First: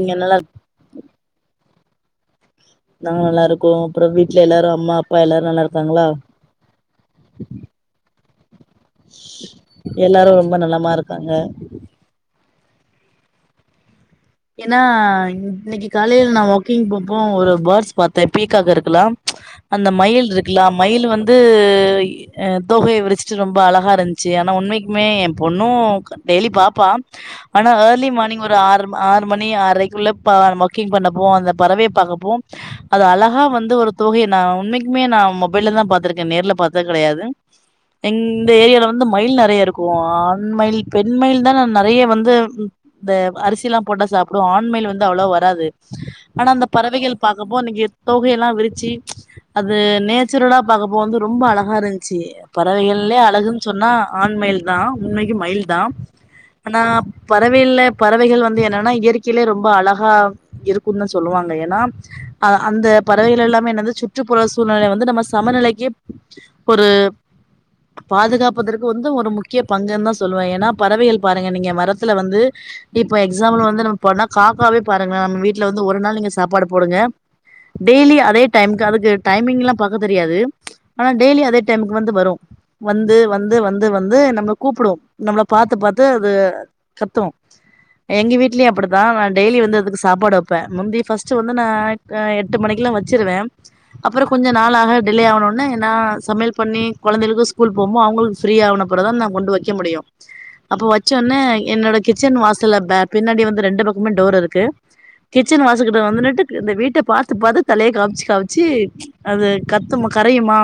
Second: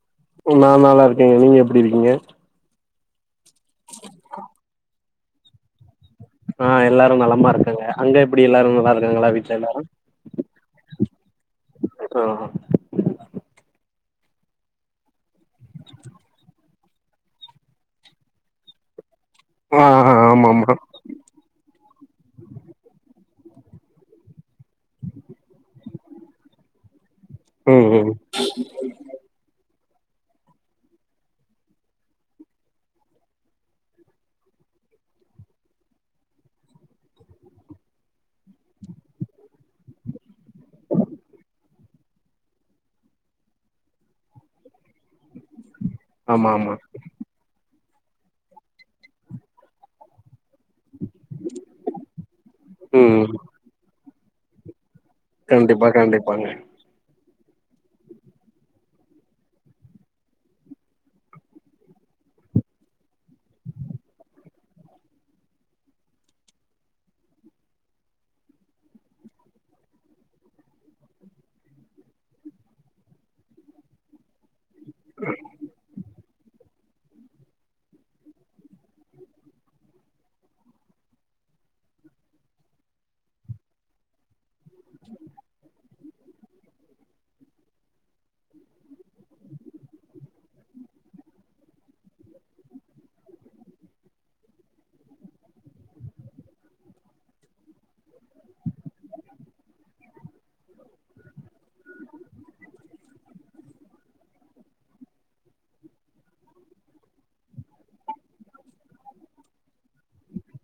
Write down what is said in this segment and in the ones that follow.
இங்க நல்லா நா நல்லாஇருக்கேங்க நீங்க எப் ப்டி இருக்கீங்க நாங்க நல்லா இருக் கோ அப்பற வீட்ல எல்லாரு அம்மாப் ப்பா எல்லாரு நல்லா இருக்காங்களா ஆஹ் எல்லாரு நலமா இருக்காங்க அங்க எப் ப்டி எல்லாரு நல்லா இருக்காங்களா வீட்ல எல்லாரு ரொம்ப நல்லமா இருக்காங்க ஆ ஏனா இன்னைக்கு காலைல நா வாக்கிங் போபோ ஒரு பேட்ஸ் பாத்தே பீக்காக் இருக்குல ஆ அந்த ஆ மயில் ஆமா இருக்குல ஆமா மயிலு வந்து அஹ் தோகைய விருச்சுட்டு ரொம்ப அழகா இருந்ச்சு ஆனா உண்மைக்குமே எ பொண்ணு டெய்லி பாப்பா ஆனா ம் ஏர்லி ம் மார்னிங் ஒரு ஆறு ம் மணி ஆறைக்குள்ள பா வாக்கிங் பண்ண போவோ அந்த பறவைய பாக்கப்போம் அது அழகா வந்து ஒரு தோகைய நா உண்மைக்குமே நா மொபைல்ல தா பாத்திருக்கே நேர்ல பாத்த கெடையாது இந்த ஏரியால வந்து மயில் நெறைய இருக்கு ஆண் மயிலி பெண் மயில் தா நெறைய வந்து ம் இந்த அரிசிலா போட்டா சாப்டு ஆண் மயில் வந்து அவ்ளவா வராது ஆனா ஆமா அந்த ஆமா பறவைகள் பாக்கப்போ அன்னைக்கி தோகையெல்லா விரிச்சு அது நேத் ஸ்சுரல்லா பாக்கும் போது ரொம்ப அழகா இருந்துச்சி பறவைகள்லயே ம் அழகுன்னு சொன்னா நா ஆண் மயில் தா என்னைக்கு மயில் தா கண்டிப்பா கண்டிப்பாங்க ஆனா பறவையில்ல பறவைகள் வந்து என்னன் னா இயற்கையிலே ரொம்ப அழகா இருக்கும்னு சொல்லுவாங்க ஏன்னா அ அந்த பறவைகள் எல்லாமே என்னது சுற்றுப்புற சூழ்நிலை வந்து நம்ம சமநிலைக்கு ஒரு பாதுகாப்பதற்கு வந்து ஒரு முக்கிய பங்குன்தா சொல்லுவ ஏன்னா பறவைகள் பாருங்க நீங்க மரத்துல வந்து இப்ப எக்ஸ் எக்ஸ்சாம்பல் வந்து நம்ப இப்போன்னா காக்காவே பாருங்கள நம்ம வீட்ல வந்து ஒரு நாள் நீங்க சீ சாப்பாடு போடுங்க டெய்லி அதே டைம்க்கு அதுக்கு டைம்மிங் எல்லா பாக்க தெரியாது ஆனா டெய்லி டைம்க்கு வந்து வரும் வந்து வந்து வந்து நம்ப கூப்புடு நம்மள பாத்து பாத்து து அது கத்தும் எங்க வீட்லயு அப்டிதா நா டெய்லி வந்து அதுக்கு சாப்பாடு வைப்பே முந்தி ஃபஸ்ட்டு வந்து நா எட்டு மணிக்கெலா வச்சுருவே அப்பறொ கொஞ்சம் நாளாக டிலே ஆனெனே ஏன்னா சமையல் பண்ணி குழந்தைகளுக்கும் ஸ்கூல் போகும்போது அவங்களுக்கு ஃப்ரீ ஆனப்பிறகு தான் நான் கொண்டு வைக்க முடியும் அப்போ வச்சொனே என்னோட கிச்சன் வாசல்ல பே பின்னாடி வந்து ரெண்டு பக்கமே டோர் இருக்கு கிச்சன் வாசகிட்டு வந்து நின்னுகிட்டு இந்த வீட்ட பாத்து பாத்து தலைய காம்ச்சு காம்ச்சு ம் அது கத்து கரையுமா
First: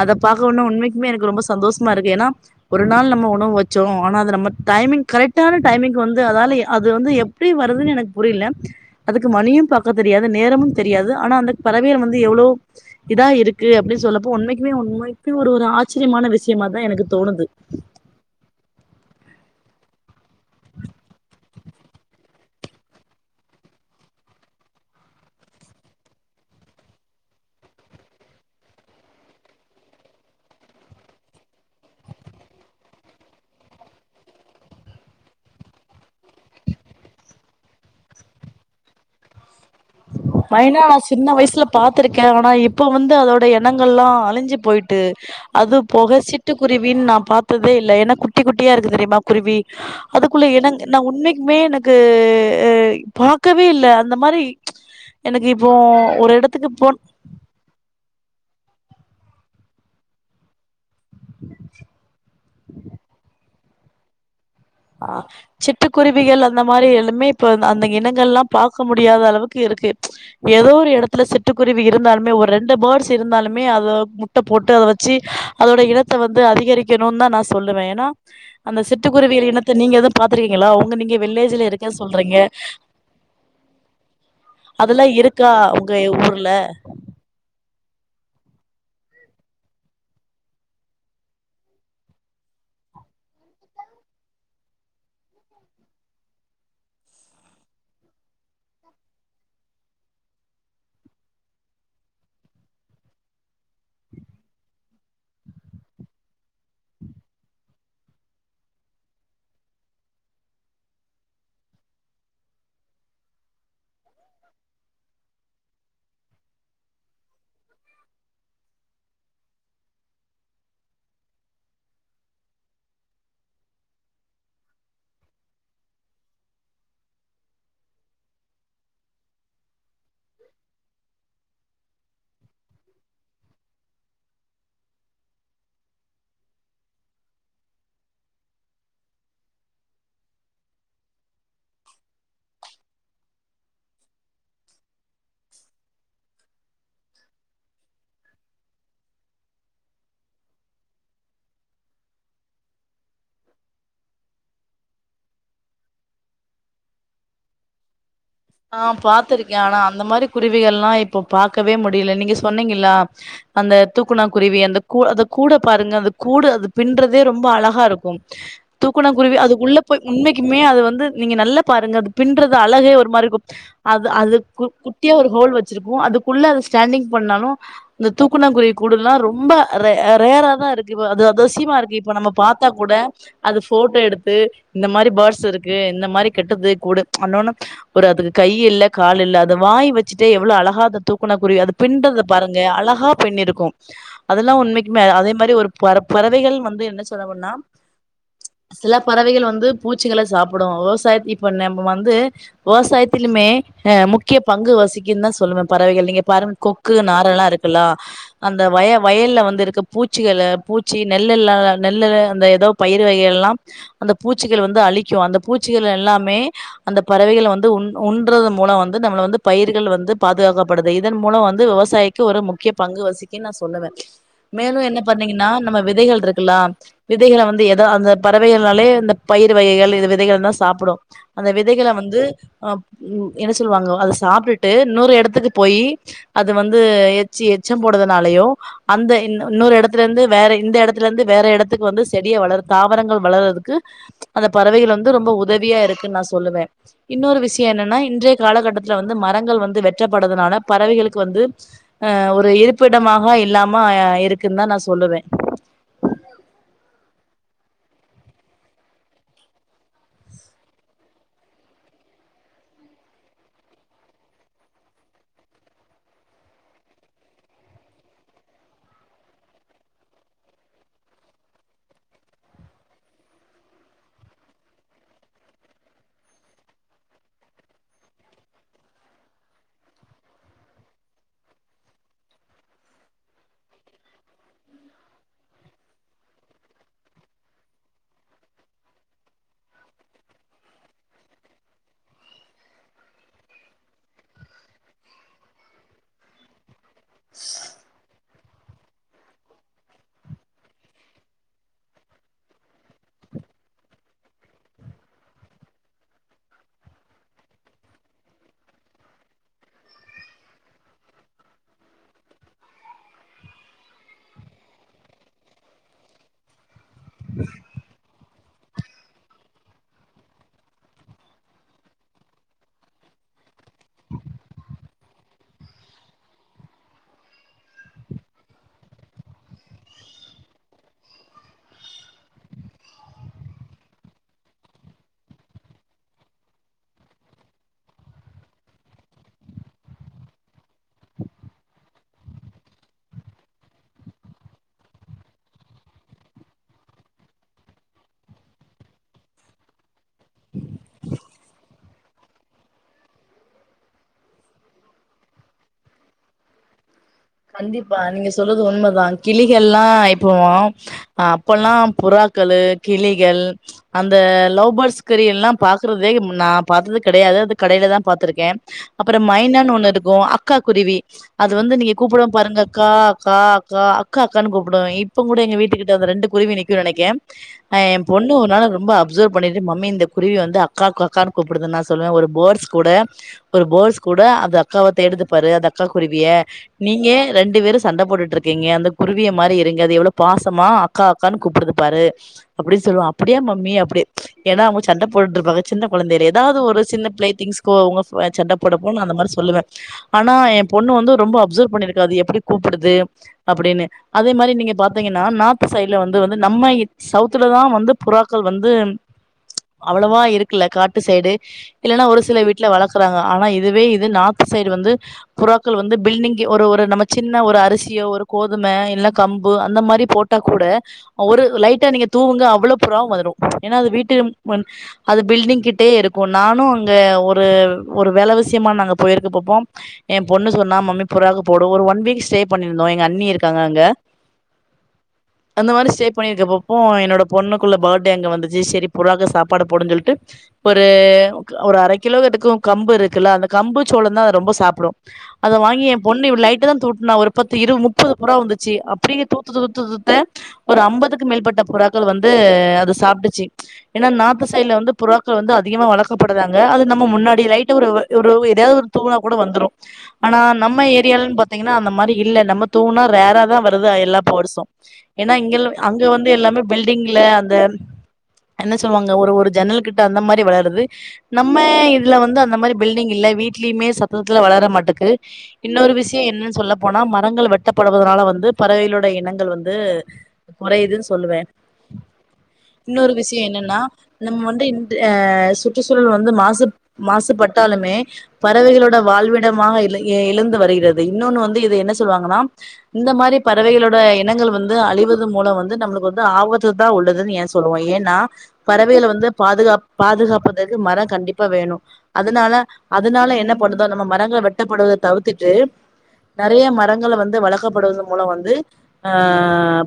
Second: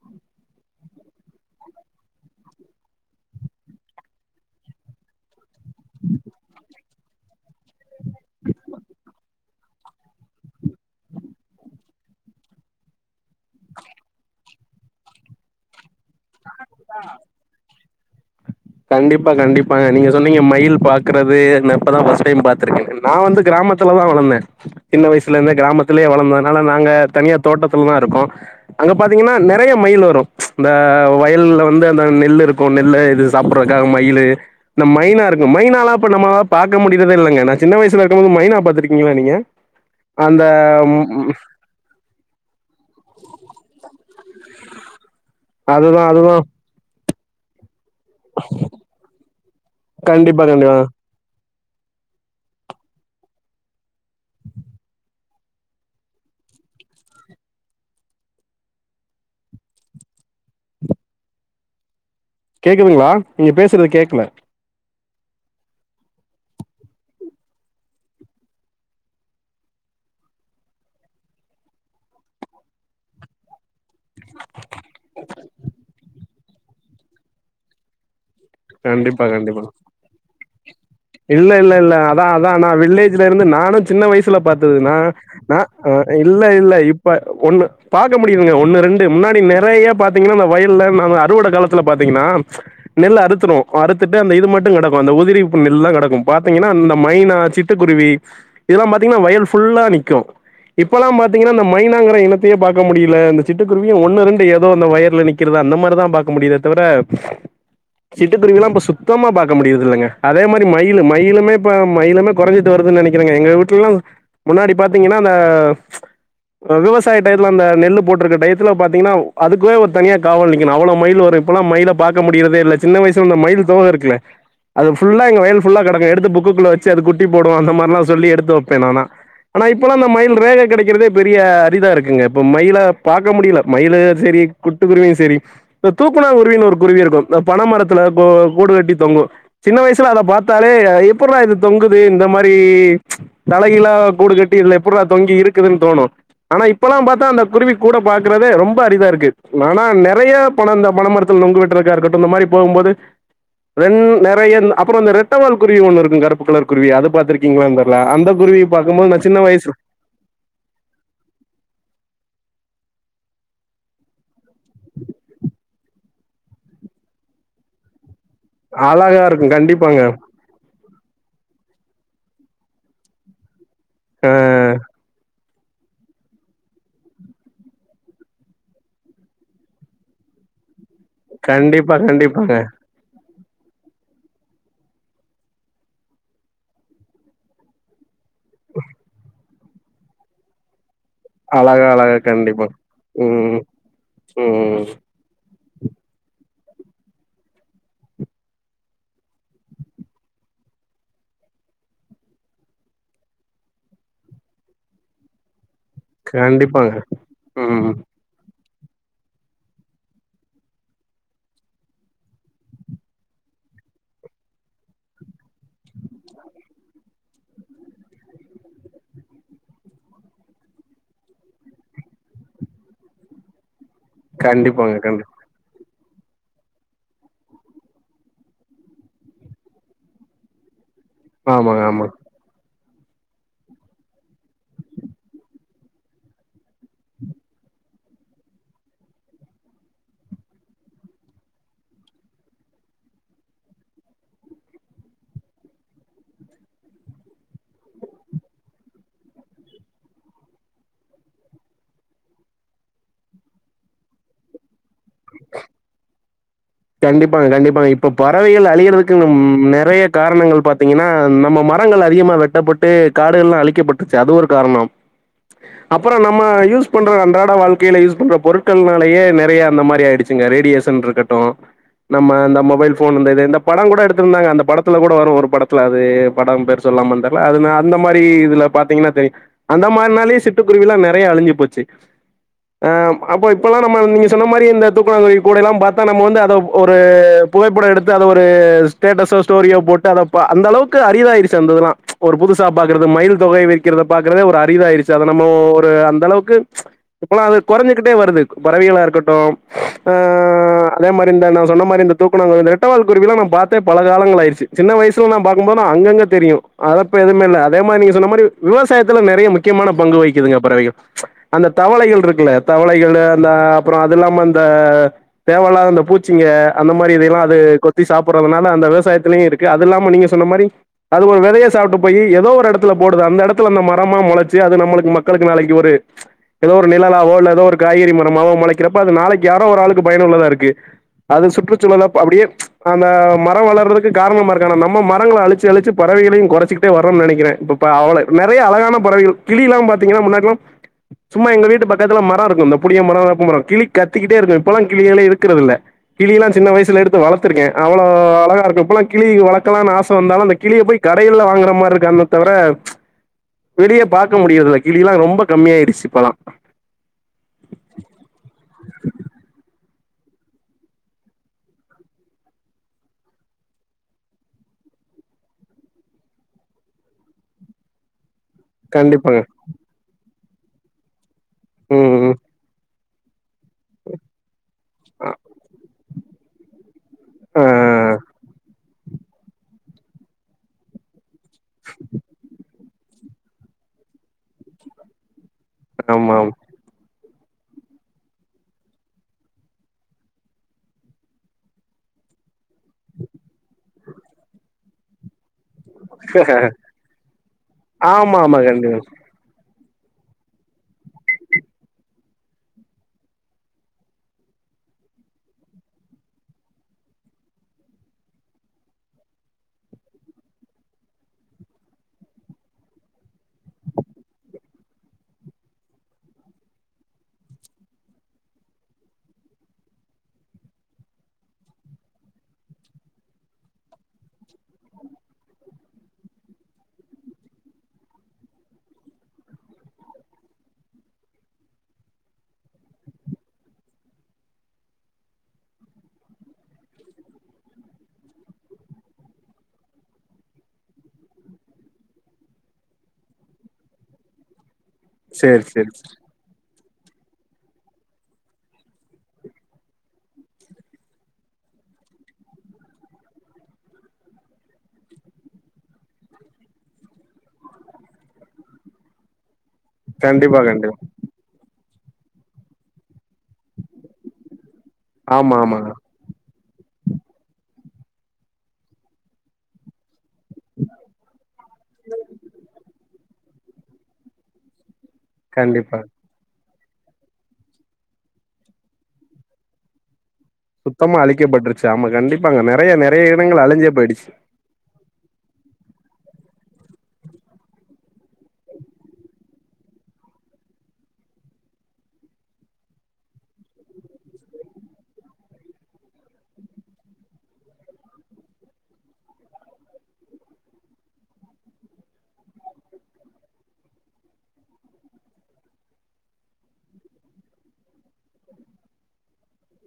அத பாக்க உண்மைக்குமே எனக்கு ரொம்ப சந்தோஷமா இருக்கு ஏன்னா ஒரு நாள் நம்ம உணவு வச்சோ ஆனா நம்ம டைம்மிங்கு கரெக்டான டைம்மிங்க்கு வந்த து அதால அது வந்து எப்டி வருதுன்னு எனக்கு புரியல அதுக்கு மணியு பாக்க தெரியாது நேரமு தெரியாது ஆனா அந்த பறவைகள் வந்து எவ்ளோ இதா இருக்கு அப்டின்னு சொல்லப்ப உண்மைக்குமே உண்மைக்கு ஒரு ஆச்சரியமான விஷ் கண்டிப்பா கண்டிப் பாங்க நீங்க சொன்னீங்க மயில் பாக்கறது இப்போதா ஃபர்ஸ்ட்டு டைம் பாத்துருக்கேன்னு நா வந்து கிராமத்துலதா வளந்தே சின்ன வயசுல இருந்து கிராமத்திலயே வளந்ததுனால நாங்க தனியா தோட்டத்துலதா இருக்கோ அங்க பாத்தீங்கன்னா நெறைய மயில் வரும் இந்த வயல்ல வந்து அந்த நெல்லு இருக்கு நெல்ல இது சாப்பிறதுக்காக மயிலு இந்த மைனா இருக்கும் மைனாலா இப்ப நம்ம பாக்க முடியறதே இல்லங்க நான் சின்ன வயசுல இருக்கும் போது மைனா பாத்துருக்கீங்களா நீங்க அந்த மைனா நா ம் சின்ன ம், வயசுல பாத்திருக்கே ஆனா இப்ப வந்து அதோட இனங்கல்லா அழிஞ்சு போயிட்டு அது அதுதான் போக அதுதான். சிட்டு குருவின்னு நா பாத்ததே இல்ல ஏன்னா குட்டி குட்டியா இருக்கு தெரியுமா குருவி கண்டிப்பா அதுக்குள்ள கண்டிப்பா. இனங் நா உண்மைக்கு மே எனக்கு பாக்கவே இல்ல அந்த மாரி எனக்கு இப்போ ஒரு இடத்துக்கு போ [inaudible] கேக்குதுங்களா நீங்க பேசுறது கேக்கல ஆ சிட்டுக்குருவிகள் அந்த மாறி எல்லாமே இப்ப அந்த இனங்கள்லா பாக்க முடியாத அளவுக்கு இருக்கு ஏதோ ஒரு எடத்துல சிட்டுக்குருவி இருந்தாலுமே ஒரு ரெண்டு பேர்ட்ஸ் இருந்தாலுமே அத முட்ட போட்டு அத வெச்சு அதோட இனத்தை வந்து வந்து அதிகரிக்கணும்னுதா நா சொல்லுவே ஏன்னா அந்த கண்டிப்பா சிட்டுக்குருவிகள் கண்டிப்பா. இனத்த து நீங்க அது பாத் த்ருக்கீங்களா ஓ இல்ல இல்ல இல்ல அதா அதா நா வில்லேஜ்ல இருந்து நானு சின்ன வயசுல பாத்தது நா அதெல்லா இருக்கா உங்க இல்ல ஊர்ல? இல்ல இப்ப ஒண்ணு பாக்க முடியங்க ஒன்னு ரெண்டு முன்னாடி நெறைய பாத்தீங்கனா இந்த வயல்ல அறுவடை காலத்துல பாத்தீங்கன்னா நெல் அறுத்துருவோ அறுத்துட்டு அந்த இது மட்டு கெடக்கும் அந்த உதிரி புல்லு நெல்லா கெடக்கும் பாத்தீங்கன்னா இந்த மைனா சிட்டுக்குருவி இதெல்லா பாத்தீங்கன்னா வயல் ஃபுல்லா நிக்கு இப்பல்லா பாத்தீங்கன்னா இந்த மைனாங்கற இனத்தையே பாக்க முடியல இந்த சிட்டுக்குருவியு ஒன்னு ரெண்டு எதோ இந்த வயல்ல நிக்கறது அந்த மாதிரி தா பாக்க முடியுதே தவிர சிட்டுக்குருவில்லா இப்ப சுத்தமா பாக்க முடியறது இல்லைங்க அதே மாறி மயிலு மயிலுமே இப்ப மயிலுமே கொறஞ்சிட்டு வருதுன்னு நெனைக்கறேங்க எங்க வீட்லல்லா முன்னாடி பாத்தீங்கன்னா அந்த விவசாய டயத்துல அந்த நெல்லு போட்டிருக்க டயத்துல பாத்தீங்கன்னா அதுக்குன்னு ஒரு தனியா காவல் நிக்கணும் அவ்ளோ மயில் வரும் ஆனா இப்பல்லா மயில பாக்க முடியறதே இல்ல சின்ன வயசுல நா மயில் தோகை இருக்குல்ல அது ஃபுல் லா எங்க வயல் ஃபுல்லா கெடக்கு எடுத்து புக்குக்குள்ள வெச்சு அது குட்டி போடும் அந்த மாறில்லா சொல்லி எடுத்து வைப்பே நானா ஆனா இப்பல்லா அந்த மயில் ரேக கெடைக்கறதே பெரிய அரிதா இருக்குங்க இப்ப மயிலே பாக்க முடியல மயிலே சேரி சிட்டுக்குருவியு சேரி இந்த தூக்கணாங்குருவினு ஒரு குருவி இருக்கும் இந்த பனமரத்துல கூ கூடு கட்டி தொங்கும் சின்ன வயசுல மரத்துல அத பாத்தாலே எப்பட்றா இது தொங்குது இந்த மாறி தலைகீழா கூடு கட்டி இதுல எப்பட்றா தொங்கி இருக்குதுன்னு தோணு ஆனா இப்பல்லா பாத்தா அந்த குருவி கூட பாக்கறதே ரொம்ப அரிதா இருக்கு ஆனா நெறைய பன பனைமரத்துல நுங்கு வெட்றதுக்கா இருக்கட்டும் இந்த மாறி போகும்போது ரெ நெறைய அப்றொ அந்த ரெட்டவால் குருவி ஒண்ணு இருக்கு கருப்பு கலர் குருவி அது பாத்திருக்கீங்களானு தெர்ல அந்த குருவி ஆ பாக்கும்போது நா சின்ன பாத்திருக்கே வயசுல ஆனா அந்த மாறி குருவிகள் எல்லா இப்ப பாக்கவே முடியல நீங்க சொன்னீங்கல சொன்னிங்கல அந்த தூக்குனா குருவி அந்த அது கூட பாருங்க அது கூட அது பின்றதே ரொம்ப அழகா இருக்கும் ஆ தூக்கணங் அழகா குருவி இருக்கு அதுக்கு உள்ள கண்டிப்பாங்க போய் இன்னைக்குமே அது வந்து நீங்க நல்லா பாருங்க அது பின்றது அழகே ஒரு மாறி அது அ அது கு குட்டிய ஒரு ஹோல் வெச் இருக்கும். அதுக்குள்ள அத ஸ்டாண்டிங் பண்ணாலும் அ தூக்கணாங்குருவி கூடெல்லாம் ரொம்ப ரேரா தான் இருக்கு அது அதிசயமா கண்டிப்பா இருக்கு இப்ப நம்ம கண்டிப்பாங்க பாத்தா கூட அது ஃபோட்டோ எடுத்து இந்த மாறி பேர்ட்ஸ் இருக்கு. இந்த மாறி கெட்டது கூடு ஒன்னொன்னு ஒரு அதுக்கு கை இல்ல கால் இல்ல. அது வாய் வெச்சுட்டே எவ்ளோ அழகா அது தூக்கணாங்குருவி அது அழகா அழகா பின்றத பாருங்க கண்டிப்பா அழகா ம் பின்னிருக்கும். அதெல்லாம் ம் உண்மைக்குமே அதே மாறி ஒரு பற பறவைகள் வந்து என்ன சொன்னனா சில பறவைகள் வந்து பூச்சிகளை சாப்புடும் விவசாயத்தை இப்ப நம்ம வந்து விவசாயத்திலயுமே ஹ முக்கிய பங்கு வசிக்குன்னு தான் சொல்லுவேன் பறவைகள் நீங்க பாரு கண்டிப்பாங்க கொக்கு நாரல்லாம் இருக்குல்லா ம் அ அந்த வய வயல்ல வந்து இருக்க பூச்சிகள பூச்சி நெல்லெல்லா நெல்லு அது ஏதோ பயிர் வகைகள் எல்லாம் அந்த பூச்சிகள் வந்து அழிக்கும். அந்த பூச்சிகள் எல்லாமே அந்த பறவைகள் வந் வந்து உண்றது மூலம் வந்து நம்ப வந்து பயிர்கள் வந்து பாதுகாக்கப்படுது. இதன் மூலம் வந்து விவசாய்க்கு ஒரு முக்கிய பங்கு வசிக்குனு நா சொல்லுவேன் மேலும் கண்டிப்பாங்க என்ன கண்டிப்பா பண்ணீங்கன்னா நம்ம விதைகள் இருக்குல்ல விதைகளை வந்து எதோ அந்த பறவைகள்னாலே இந்த பயிர் வகைகள் இந்த விதைகள் தான் சாப்பிடும் அந்த ஆமாங்க விதைகள ஆமாங்க வந்து அ என்ன சொல்லுவாங்க அதை சாப்பிட்டுட்டு இன்னொரு இடத்துக்கு போய் அது வந்து எச்ச எச்சம் போடுதுனாலயோ அந்த இன்னொரு இடத்துல இருந்து வேற இந்த இடத்துல இருந்து வேற இடத்துக்கு வந்து செடியை வளர தாவரங்கள் வளரறதுக்கு அந்த பறவைகள் வந்து ரொம்ப உதவியா இருக்குன்னு நான் சொல்லுவேன். இன்னொரு விஷயம் என்னன்னா இன்றைய காலகட்டத்துல வந்து மரங்கள் வந்து வெட்டப்படறதுனால பறவைகளுக்கு வந்து ஒரு இருப்பிடமாக இல்லாம இருக்குன்னு தான் நான் சொல்லுவேன் கண்டிப்பாங்க கண்டிப்பாங்க. இப்ப பறவைகள் அழியறதுக்கு நெறைய காரணங்கள். பாத்தீங்கன்னா நம்ம மரங்கள் அதிகமா வெட்டப்பட்டு காடுகள் எல்லா அழிக்கப்பட்டுச்சு அது ஒரு காரணம். அப்புறம் நம்ம யூஸ் பண்ற அன்றாட வாழ்க்கையில யூஸ் பண்ற பொருட்கள்னாலயே நெறைய அந்த மாதிரி ஆயிடுச்சுங்க. ரேடியேஷன் இருக்கட்டு நம்ம இந்த மொபைல் ஃபோன் இந்த இ இந்த படம் கூட எடுத்துருந்தாங்க. அந்த படத்துல கூட வரும் ஒரு படத்துல அது படம் பேர் சொல்லாமானு தெர்ல அது அந்த மாதிரி இதுல பாத்தீங்கன்னா தெரியு அந்த மாதிரினாலேயே சிட்டுக்குருவி எல்லா நெறைய அழி்ஞ்சு போச்சு. அஹ் அப்போ இப்பல்லா நம்ம நீங்க சொன்ன மாதிரி இந்த தூக்கனாங்கருவி கூட எல்லா பாத்தா நம்ம வந்து அத ஒரு புகைப்படோ எடுத்து அத ஒரு ஸ்டேட்டஸோ ஸ்டோரியோ போட்டு அதப்பா அந்த அளவுக்கு அரிதாயிருச்சு அந்ததுல்லா ஒரு புதுசா பாக்குறது மயில் தோகை விரிக்கிறத பாக்குறதே ஒரு அரிதாயிருச்சு. அதை நம்மோ ஒரு அந்தளவுக்கு இப்பல்லா அது கொறஞ்சுகிட்டே வருது. பறவைகளா இருக்கட்டு ஆஹ் அதே மாரி இந்த ந சொன்னமாரி அந்த தூக்கணாங்குருவி அந்ந ரெட்டைவால் குருவில்லா நா பாத்தே பல காலங்கள் ஆயிருச்சு. சின்ன வயசுல நான் பாக்கும் போதென்னா அங்கங்க தெரியு. அதெப்ப எதுமேல்ல. அதேமாரி நீங்க சொன்னமாரி விவசாயத்துல நெறைய முக்கியமான பங்கு வகிக்குதுங்க பறவைகள் அந்த தவளைகள் இருக்குல தவளைகளு அந்த அப்றோ அதில்லாம அந்த தேவையில்லாத அந்த பூச் சீங்க அந்த மாரி இதையல்லா அது கொத்தி சாப்பட்றதுனால அந்த விவசாயத்துலயு இருக்கு. அது இல்லாம நீங்க சொன்ன மாரி அது ஒரு விதய சாப்ட்டு போய் ஏதோ ஒரு எடத்துல போடுது. அந்த எடத்துல அந்த மரமா மொளைச்சு அது நம்மளுக்கு மக்களுக்கு நாளைக்கு ஒரு ஏதோ ஒரு நிழலாவோ இல்ல ஏதோ ஒரு காய்கறி மரமாவோ மொளைக்கிறப்ப அது நாளைக்கு யாரோ ஒரு ஆளுக்கு பயனுள்ளதா இருக்கு அது சுற்றுச்சூழல அப்பயே அந்த மரம் வளர்றதுக்கு காரணமா இருக்கு. ஆனா நம்ம மரங்கள அழிச்சு அழிச்சு பறவைகளையு கொறச்சுிக்கிட்டே வரோம்னு நெனைக்கிற. இப்ப அவள நெறைய அழகான பறவைகள் கிளில்லா பாத்தீங்கன்னா முன்னாடில்லா சும்மா எங்க வீட்டு பக்கத்துல மரம் இருக்கு அ இந்த புளிய மரோ, வேப்ப மரோ கிளி கத்திக்கிட்டே இருக்கு. இப்பல்லா கிளிகளே இருக்கிறது இல்ல கிளில்லா சின்ன வயசுல எடுத்து வளத்துர்க்க. அவ்ளோ அழகா இருக்கு இப்போல்லா கிளிக வளர்க்கலானு ஆச வந்தாலு அந்த கிளிய போய் கடையில்ல வாங்குற மாரி இருக்கு. அந்த தவிர வெளிய பாக்க முடியறதில கிளி எல்லா ரொம்ப கம்மியாயிடுச்சு இப்பலா கண்டிப்பா நீங்க சொல்றது உண்மதா. கிளிகல்லா இப்போ அப்பல்லா புறாக்களு கிளிகள் அந்த லவ்பர்ட்ஸ் கறி எல்லா பாக்குறதே நா பாத்தது கெடையாது. அது கடையிலதா பாத்திருக்கே. அப்பறோ கண்டிப்பாங்க மைனான் ஒண்ணு இருக்கு க்காகுருவி அது வந்து ம் கூப்டுவோ ம் பாருங்க கா காக் கா அக்கா அக்கான்னு கூப்படுவ. அ இப்பங்கூட எங்க வீட்டுக்கிட்ட அத ரெண்டு குருவி நிக்கு நெனைக்க. அஹ் என் ஆ பொண்ணு ஒருநாலு ரொம்ப அப் அப்சர்வ் பண்ணிட்டு மம்மி இந்த குருவி வந்து அக்கா கொக்கக்கானு கூப்படுதுன் நா சொல்லுவ ஒரு பேட்ர்ஸ் கூட ஒரு பேட்ஸ் கூட அது அக்காவ தேடுது பாரு அந்த அக்கா குருவிய ஆமா ஆமா நீங்க ரெண்டு வேரு சண்ட போட்டுட்ருக்கீங்க அந்த குருவிய மாரி இருங்க அது எவ்ளோ பாசமா அக்கா அக்கான் கூப்பிடுது பாரு அப்படின் சொல்லுவ அப்டியா மம்மி அப்டி ஏனா அவுங்க சண்ட போட்ருப்பாங்க சின்ன கொழந்தேல எதாது ஒரு சின்ன பிளே திங்ஸ்க்கோ அவங்க அ ஆமா சண்ட ஆமா போடறப்ப கண்டிப்பா அந்த மாரி சொல்லுவ ஆனா என் பொண்ணு வந்து ரொம்ப அப்சர்வ் பண்ணிருக்கு அது எப்டி கூப்புடுது அப்டின்னு அதே மாரி நீங்க பாத்தீங்கன்னா நார்த் சைடுல வந்து வந்து நம்ம சவுத்துலதா வந்து புறாக்கள் வந்து அவ்ளவா இருக்குல காட்டு சைடு இல்லனா ஒரு சில வீட்ல வளக்கறாங்க ஆனா இதுவே இது நார்த்துசைடு வந்து புறாக்கள் வந்து பில்டிங் ஒரு ஒரு நம்ம சின்ன ஒரு அரிசியோ ஒரு கோதும இல்ல கம்பு அந்த மாரி போட்டா கூட ஒரு லைட்டா நீங்க தூவுங்க அவ்ளோ புறாவு வரு ஏனா அது வீட்டு மன் அது பில்டிங் கிட்டே இருக்கு நானு அங்க ஒரு ஒரு வேல விசியமான நாங்க போயிருக்க போப்போ ஏ பொண்ணு சொன்னா மம்மி புறாக் போடு ஒரு ஒன் வீக் ஸ்டே பண்ணிருந்தோ எங்கள் அண்ணி இருக்காங்க அங்க அந்த மாரி ஸ்டே பண்ணிருக்க பொப்போ என்னோட பொண்ணுக்குள்ள படே அங்க வந்துச்சு சரி புறாக சாப்பாடு போடுன் சொல்லிட்டு ஒரு ஒரு அர கிலோகட்டுக்கு கம்பு இருக்குல அந்த கம்பு சோளந் தா அது ரொம்பொ சாப்டு சேரி சேரி லைட்டதா தூட்னா ஒரு பத்து இரு முப்பது புறா வந்துச்சு அப்டியே தூத்து தூத்து தூத்த ஒரு அம்பதுக்கு மேற்பட்ட புறாக்கள் வந்து அது சாப்ட்டுச்சு ஏனா நார்த் சைட்ல வந்து புறாக்கள் வந்து அதிகமா வளக்கப்படுதாங்க அது நம்ம முன்னாடி லைட்ட ஒர் ஒரு ஏதாது ஒரு தூவனா கூட வந்துடு கண்டிப்பா நம்ம கண்டிப்பா ஏரியாலன் பாத்தீங்கனா அந்த மாரி இல்ல நம்ம தூவ்னா ரேரா தா வருது எல்லா பேட்ஸு ஏனா ஆமா இங்க ஆமாங்க அங்க வந்து எல்லாமே பில்டிங்ல அந்த என்ன சொல்வாங்க ஒரு ஒரு ஜன்னல் கிட்ட அந்த மாரி வளருது நம்ம இதுல வந்து அந்த மாரி பில்டிங் இல்ல வீட் ட்லீமே சத்தத்துல வளர மாட்டக்கு இன்னோரு கண்டிப்பா விஷ்ய என்னன் சொல்ல போனா மரங்கள் வெட்டப்படுவதனால வந்து பறவைலோட இனங்கள் வந்து குறையுதுன்னு சுத்தமா சொல்லுவே அழிக்கப்பட்ருச்சு ஆமா கண்டிப்பாங்க நெறைய நெறைய இனங்கள் அழிஞ்சே போயிடுச்சு ஆ சுற்றுச்சூழல் வந்து மாசு மாசுபாட்டாலுமே பறவைகளோட வாழ்விடமாக இ இழந் வருகிறது இன்னுனு வந்து இது என்ன சொல்வாங்கனா இந்த மாரி பறவைகளோட இனங்கள் வந்து அழிவது மூலம் வந்து நமக்கு வந்து ஆவத்து தா உள்ளது ஏன் சொல்வோ ஏன்னா பறவைங்கள வந்து பாதுகா பாகாப்பதற்கு மர கண்டிப்பா வேணு அதுனால அதனால என்ன பண்ணுது நம்ம மரங்கள் வெட்டப்படுவத தவிர்த்து த்துட்டு நறைய மரங்கள வந்து வளக்கப்படுவத மூலம் வந்து ஆ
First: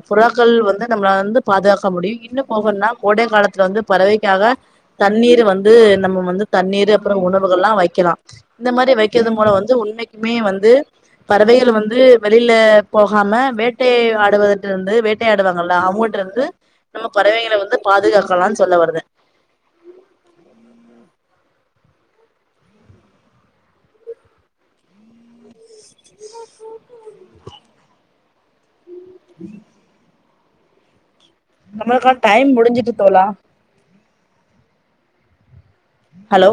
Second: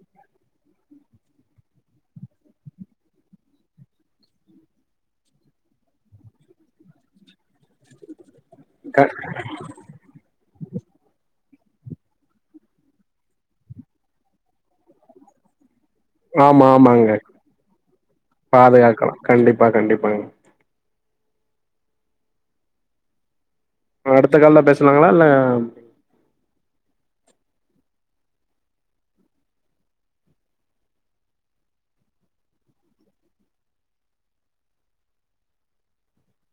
புறாக்கள் வந்து நம்மள வந்து பாதுகாக்க முடியு இன்னு போகன்னா கோடை காலத்துல வந்து பறவைக்காக தண்ணீர் வந்து நம்ம வந்து தண்ணீரு அப்ற உணவுகள்லாம் வைக்கலா இந்த மரி க வைக்கிறது மூலம் வந்து உண்மைக்கு வந்து பறவைகள் வந்து வெளில போகாம வேட்டை ஆடுவதருந்து வேட்டை ஆடுவாங்கள அவங்கட்ருந்து ஆமா நம்ம ஆமாங்க பறவைகள வந்து பாதுகாக்கலானு சொல்ல வர்தே பாதுகாக்கலா கண்டிப்பா கண்டிப்பாங்க அடுத்த கால்ல பேசலாங்ளா இல்ல [unintelligible] [inaudible] நம்ளுக்கு டைம் முடிஞ்சிட்டு தோழா ஹலோ